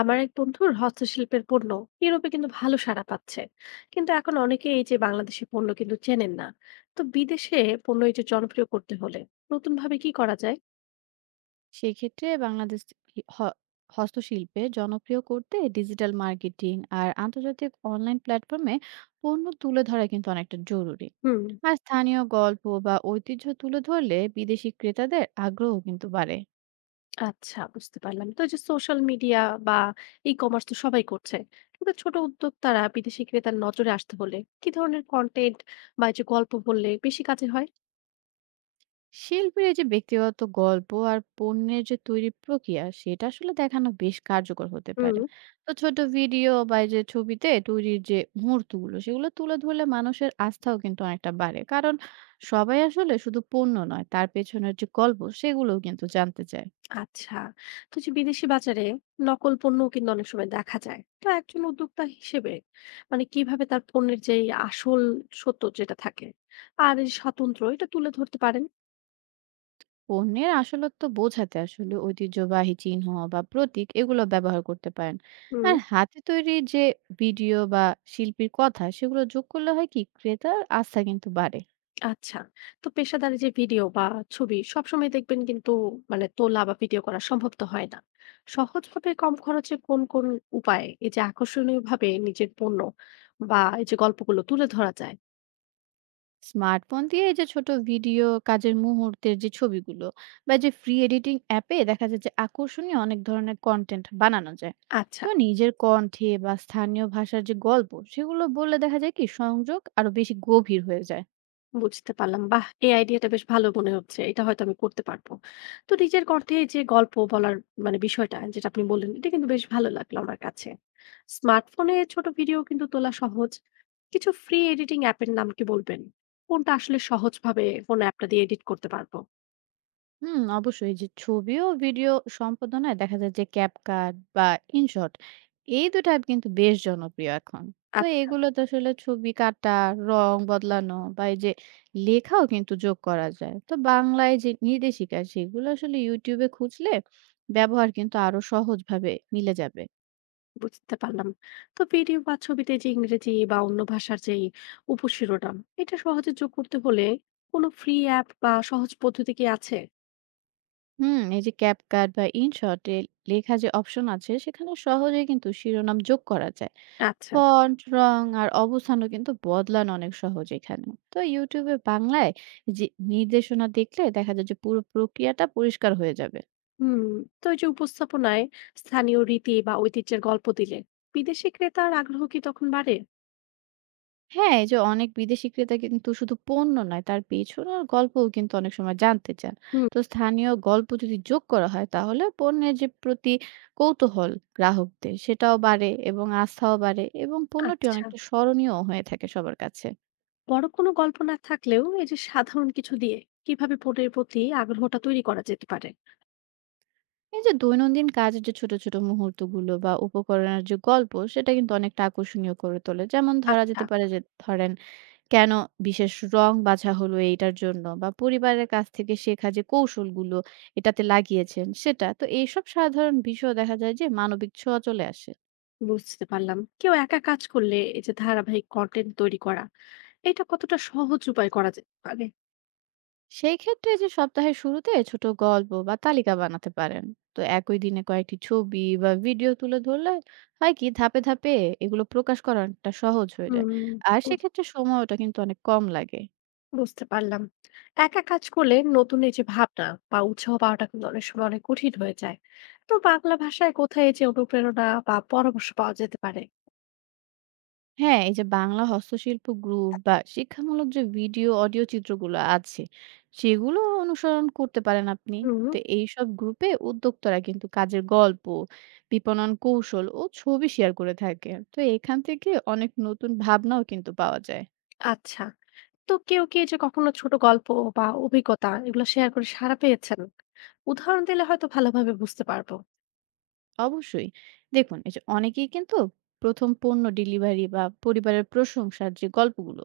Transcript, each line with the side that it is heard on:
left: আমার এক বন্ধুর হস্তশিল্পের পণ্য ইউরোপে কিন্তু ভালো সাড়া পাচ্ছে। কিন্তু এখন অনেকে এই যে বাংলাদেশি পণ্য কিন্তু চেনেন না, তো বিদেশে পণ্য এই যে জনপ্রিয় করতে হলে নতুন ভাবে কি করা যায়?
right: সেক্ষেত্রে বাংলাদেশ ই হ হস্তশিল্পে জনপ্রিয় করতে ডিজিটাল মার্কেটিং আর আন্তর্জাতিক অনলাইন প্ল্যাটফর্মে পণ্য তুলে ধরা কিন্তু অনেকটা জরুরি।
left: হুম।
right: আর স্থানীয় গল্প বা ঐতিহ্য তুলে ধরলে বিদেশি ক্রেতাদের আগ্রহ কিন্তু বাড়ে।
left: আচ্ছা, বুঝতে পারলাম। তো এই যে সোশ্যাল মিডিয়া বা ই কমার্স তো সবাই করছে, কিন্তু ছোট উদ্যোক্তারা বিদেশি ক্রেতার নজরে আসতে হলে কি ধরনের কন্টেন্ট বা এই যে গল্প বললে বেশি কাজে হয়?
right: শিল্পীর এই যে ব্যক্তিগত গল্প আর পণ্যের যে তৈরি প্রক্রিয়া সেটা আসলে দেখানো বেশ কার্যকর হতে
left: হুম।
right: পারে। তো ছোট ভিডিও বা এই যে ছবিতে তৈরির যে মুহূর্তগুলো সেগুলো তুলে ধরলে মানুষের আস্থাও কিন্তু অনেকটা বাড়ে, কারণ সবাই আসলে শুধু পণ্য নয়, তার পেছনের যে গল্প সেগুলোও কিন্তু জানতে চায়।
left: আচ্ছা, তো যে বিদেশি বাজারে নকল পণ্য কিন্তু অনেক সময় দেখা যায়, তো একজন উদ্যোক্তা হিসেবে মানে কিভাবে তার পণ্যের যে এই আসল সত্য যেটা থাকে আর এই স্বতন্ত্র এটা তুলে ধরতে পারেন?
right: পণ্যের আসলত্ব বোঝাতে আসলে ঐতিহ্যবাহী চিহ্ন বা প্রতীক এগুলো ব্যবহার করতে পারেন।
left: হুম।
right: আর হাতে তৈরি যে ভিডিও বা শিল্পীর কথা সেগুলো যোগ করলে হয় কি ক্রেতার আস্থা কিন্তু বাড়ে।
left: আচ্ছা, তো পেশাদারি যে ভিডিও বা ছবি সবসময় দেখবেন কিন্তু মানে তোলা বা ভিডিও করা সম্ভব তো হয় না। সহজভাবে কম খরচে কোন কোন উপায়ে এই যে আকর্ষণীয় ভাবে নিজের পণ্য বা এই যে গল্পগুলো তুলে ধরা যায়?
right: স্মার্টফোন দিয়ে এই যে ছোট ভিডিও, কাজের মুহূর্তের যে ছবিগুলো বা এই যে ফ্রি এডিটিং অ্যাপে দেখা যায় যে আকর্ষণীয় অনেক ধরনের কন্টেন্ট বানানো যায়।
left: আচ্ছা,
right: তো নিজের কণ্ঠে বা স্থানীয় ভাষার যে গল্প সেগুলো বললে দেখা যায় কি সংযোগ আরো বেশি গভীর হয়ে যায়।
left: বুঝতে পারলাম। বাহ! এই আইডিয়াটা বেশ ভালো মনে হচ্ছে। এটা হয়তো আমি করতে পারবো। তো নিজের কণ্ঠে যে গল্প বলার মানে বিষয়টা যেটা আপনি বললেন, এটা কিন্তু বেশ ভালো লাগলো আমার কাছে। স্মার্টফোনে ছোট ভিডিও কিন্তু তোলা সহজ। কিছু ফ্রি এডিটিং অ্যাপের নাম কি বলবেন? কোনটা আসলে সহজভাবে কোন অ্যাপটা দিয়ে এডিট করতে পারবো?
right: হুম, অবশ্যই। যে ছবি ও ভিডিও সম্পাদনায় দেখা যায় যে ক্যাপকাট বা ইনশট, এই দুটো অ্যাপ কিন্তু বেশ জনপ্রিয় এখন। তো
left: আচ্ছা,
right: এগুলোতে আসলে ছবি কাটা, রং বদলানো বা এই যে লেখাও কিন্তু যোগ করা যায়। তো বাংলায় যে নির্দেশিকা সেগুলো আসলে ইউটিউবে খুঁজলে ব্যবহার কিন্তু আরো সহজভাবে মিলে যাবে।
left: বুঝতে পারলাম। তো ভিডিও বা ছবিতে যে ইংরেজি বা অন্য ভাষার যেই উপশিরোনাম, এটা সহজে যোগ করতে হলে কোন ফ্রি অ্যাপ বা সহজ পদ্ধতি কি আছে?
right: হুম, এই যে ক্যাপকাট বা ইনশটে লেখা যে অপশন আছে সেখানে সহজে কিন্তু শিরোনাম যোগ করা যায়।
left: আচ্ছা।
right: ফন্ট, রং আর অবস্থানও কিন্তু বদলানো অনেক সহজ এখানে। তো YouTube এ বাংলায় যে নির্দেশনা দেখলে দেখা যায় যে পুরো প্রক্রিয়াটা পরিষ্কার হয়ে যাবে।
left: হুম। তো এই যে উপস্থাপনায় স্থানীয় রীতি বা ঐতিহ্যের গল্প দিলে বিদেশি ক্রেতার আগ্রহ কি তখন বাড়ে?
right: হ্যাঁ, এই যে অনেক বিদেশি ক্রেতা কিন্তু শুধু পণ্য নয়, তার পেছনের গল্পও কিন্তু অনেক সময় জানতে চান।
left: হুম।
right: তো স্থানীয় গল্প যদি যোগ করা হয় তাহলে পণ্যের যে প্রতি কৌতূহল গ্রাহকদের সেটাও বাড়ে এবং আস্থাও বাড়ে এবং পণ্যটি
left: আচ্ছা,
right: অনেকটা স্মরণীয় হয়ে থাকে সবার কাছে।
left: বড় কোনো গল্প না থাকলেও এই যে সাধারণ কিছু দিয়ে কিভাবে পণ্যের প্রতি আগ্রহটা তৈরি করা যেতে পারে?
right: এই যে দৈনন্দিন কাজের যে ছোট, ছোট মুহূর্তগুলো বা উপকরণের যে গল্প, সেটা কিন্তু অনেকটা আকর্ষণীয় করে তোলে। যেমন ধরা
left: আচ্ছা,
right: যেতে পারে যে, ধরেন, কেন বিশেষ রং বাছা হলো এইটার জন্য, বা পরিবারের কাছ থেকে শেখা যে কৌশলগুলো এটাতে লাগিয়েছেন, সেটা। তো এইসব সাধারণ বিষয় দেখা যায় যে মানবিক ছোঁয়া চলে আসে।
left: বুঝতে পারলাম। কেউ একা কাজ করলে এই যে ধারাবাহিক কন্টেন্ট তৈরি করা এটা কতটা সহজ উপায় করা যেতে পারে?
right: সেই ক্ষেত্রে যে সপ্তাহের শুরুতে ছোট গল্প বা তালিকা বানাতে পারেন। তো একই দিনে কয়েকটি ছবি বা ভিডিও তুলে ধরলে হয় কি ধাপে ধাপে এগুলো প্রকাশ করাটা সহজ হয়ে যায়।
left: হুম।
right: আর সেক্ষেত্রে সময়টা কিন্তু অনেক কম লাগে।
left: বুঝতে পারলাম। একা কাজ করলে নতুন এই যে ভাবনা বা উৎসাহ পাওয়াটা কিন্তু অনেক সময় অনেক কঠিন হয়ে যায়। তো বাংলা ভাষায় কোথায় এই যে অনুপ্রেরণা বা পরামর্শ পাওয়া যেতে পারে?
right: হ্যাঁ, এই যে বাংলা হস্তশিল্প গ্রুপ বা শিক্ষামূলক যে ভিডিও, অডিও, চিত্রগুলো আছে সেগুলো অনুসরণ করতে পারেন আপনি।
left: হুম।
right: তো এইসব গ্রুপে উদ্যোক্তারা কিন্তু কাজের গল্প, বিপণন কৌশল ও ছবি শেয়ার করে থাকে। তো এখান থেকে অনেক নতুন ভাবনাও কিন্তু পাওয়া যায়।
left: আচ্ছা, তো কেউ কি এই যে কখনো ছোট গল্প বা অভিজ্ঞতা এগুলো শেয়ার করে সাড়া পেয়েছেন? উদাহরণ দিলে হয়তো ভালোভাবে বুঝতে পারবো।
right: অবশ্যই। দেখুন, এই যে অনেকেই কিন্তু প্রথম পণ্য ডেলিভারি বা পরিবারের প্রশংসার যে গল্পগুলো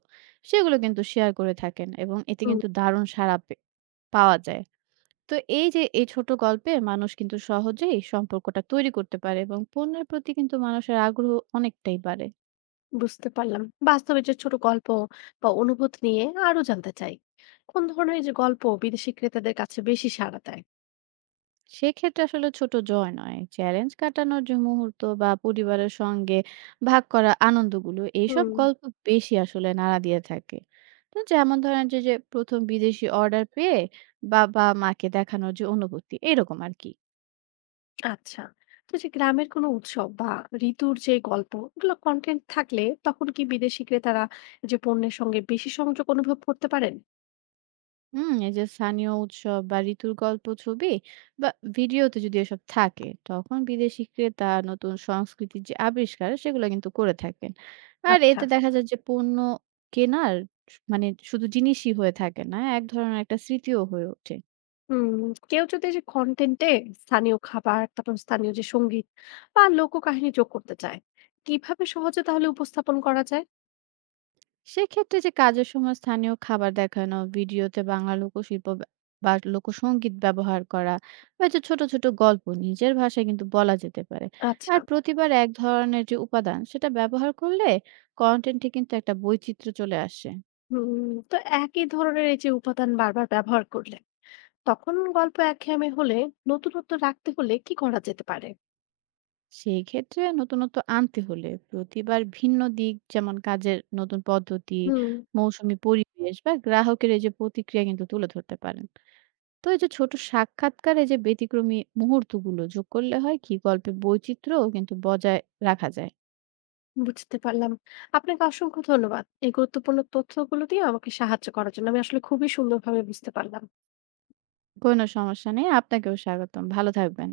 right: সেগুলো কিন্তু শেয়ার করে থাকেন, এবং এতে
left: হুম।
right: কিন্তু দারুণ সাড়া পাওয়া যায়। তো এই যে এই ছোট গল্পে মানুষ কিন্তু সহজেই সম্পর্কটা তৈরি করতে পারে এবং পণ্যের প্রতি কিন্তু মানুষের আগ্রহ অনেকটাই বাড়ে।
left: বুঝতে পারলাম। বাস্তবে যে ছোট গল্প বা অনুভূতি নিয়ে আরো জানতে চাই। কোন ধরনের এই যে গল্প বিদেশি ক্রেতাদের কাছে বেশি সাড়া দেয়?
right: সেক্ষেত্রে আসলে ছোট জয় নয়, চ্যালেঞ্জ কাটানোর যে মুহূর্ত বা পরিবারের সঙ্গে ভাগ করা আনন্দগুলো, এইসব
left: হুম।
right: গল্প বেশি আসলে নাড়া দিয়ে থাকে। তো যেমন ধরেন যে, যে প্রথম বিদেশি অর্ডার পেয়ে বাবা মাকে দেখানোর যে অনুভূতি, এরকম আর কি।
left: আচ্ছা, তো যে গ্রামের কোনো উৎসব বা ঋতুর যে গল্প এগুলো কন্টেন্ট থাকলে তখন কি বিদেশি ক্রেতারা যে পণ্যের সঙ্গে বেশি সংযোগ অনুভব করতে পারেন?
right: হুম, এই যে স্থানীয় উৎসব বা ঋতুর গল্প ছবি বা ভিডিওতে যদি এসব থাকে তখন বিদেশি ক্রেতা নতুন সংস্কৃতির যে আবিষ্কার সেগুলো কিন্তু করে থাকেন। আর
left: আচ্ছা।
right: এতে দেখা যায় যে পণ্য কেনার মানে শুধু জিনিসই হয়ে থাকে না, এক ধরনের একটা স্মৃতিও হয়ে ওঠে।
left: হুম। কেউ যদি এই যে কন্টেন্টে স্থানীয় খাবার, তারপর স্থানীয় যে সঙ্গীত বা লোককাহিনী যোগ করতে চায়, কিভাবে সহজে তাহলে উপস্থাপন করা যায়?
right: সেক্ষেত্রে যে কাজের সময় স্থানীয় খাবার দেখানো, ভিডিওতে বাংলা লোকশিল্প বা লোকসংগীত ব্যবহার করা, বা যে ছোট, ছোট গল্প নিজের ভাষায় কিন্তু বলা যেতে পারে। আর
left: আচ্ছা।
right: প্রতিবার এক ধরনের যে উপাদান সেটা ব্যবহার করলে কনটেন্টে কিন্তু একটা বৈচিত্র্য চলে আসে।
left: হুম। তো একই ধরনের এই যে উপাদান বারবার ব্যবহার করলে তখন গল্প একঘেয়েমি হলে নতুনত্ব রাখতে হলে কি করা যেতে পারে?
right: সেই ক্ষেত্রে নতুনত্ব আনতে হলে প্রতিবার ভিন্ন দিক, যেমন কাজের নতুন পদ্ধতি,
left: হুম।
right: মৌসুমি পরিবেশ বা গ্রাহকের এই যে প্রতিক্রিয়া কিন্তু তুলে ধরতে পারেন। তো এই যে ছোট সাক্ষাৎকারে যে ব্যতিক্রমী মুহূর্তগুলো যোগ করলে হয় কি গল্পে বৈচিত্র্য কিন্তু বজায় রাখা যায়।
left: বুঝতে পারলাম। আপনাকে অসংখ্য ধন্যবাদ। এই গুরুত্বপূর্ণ তথ্যগুলো দিয়ে আমাকে সাহায্য করার জন্য। আমি আসলে খুবই সুন্দরভাবে বুঝতে পারলাম।
right: কোনো সমস্যা নেই, আপনাকেও স্বাগতম। ভালো থাকবেন।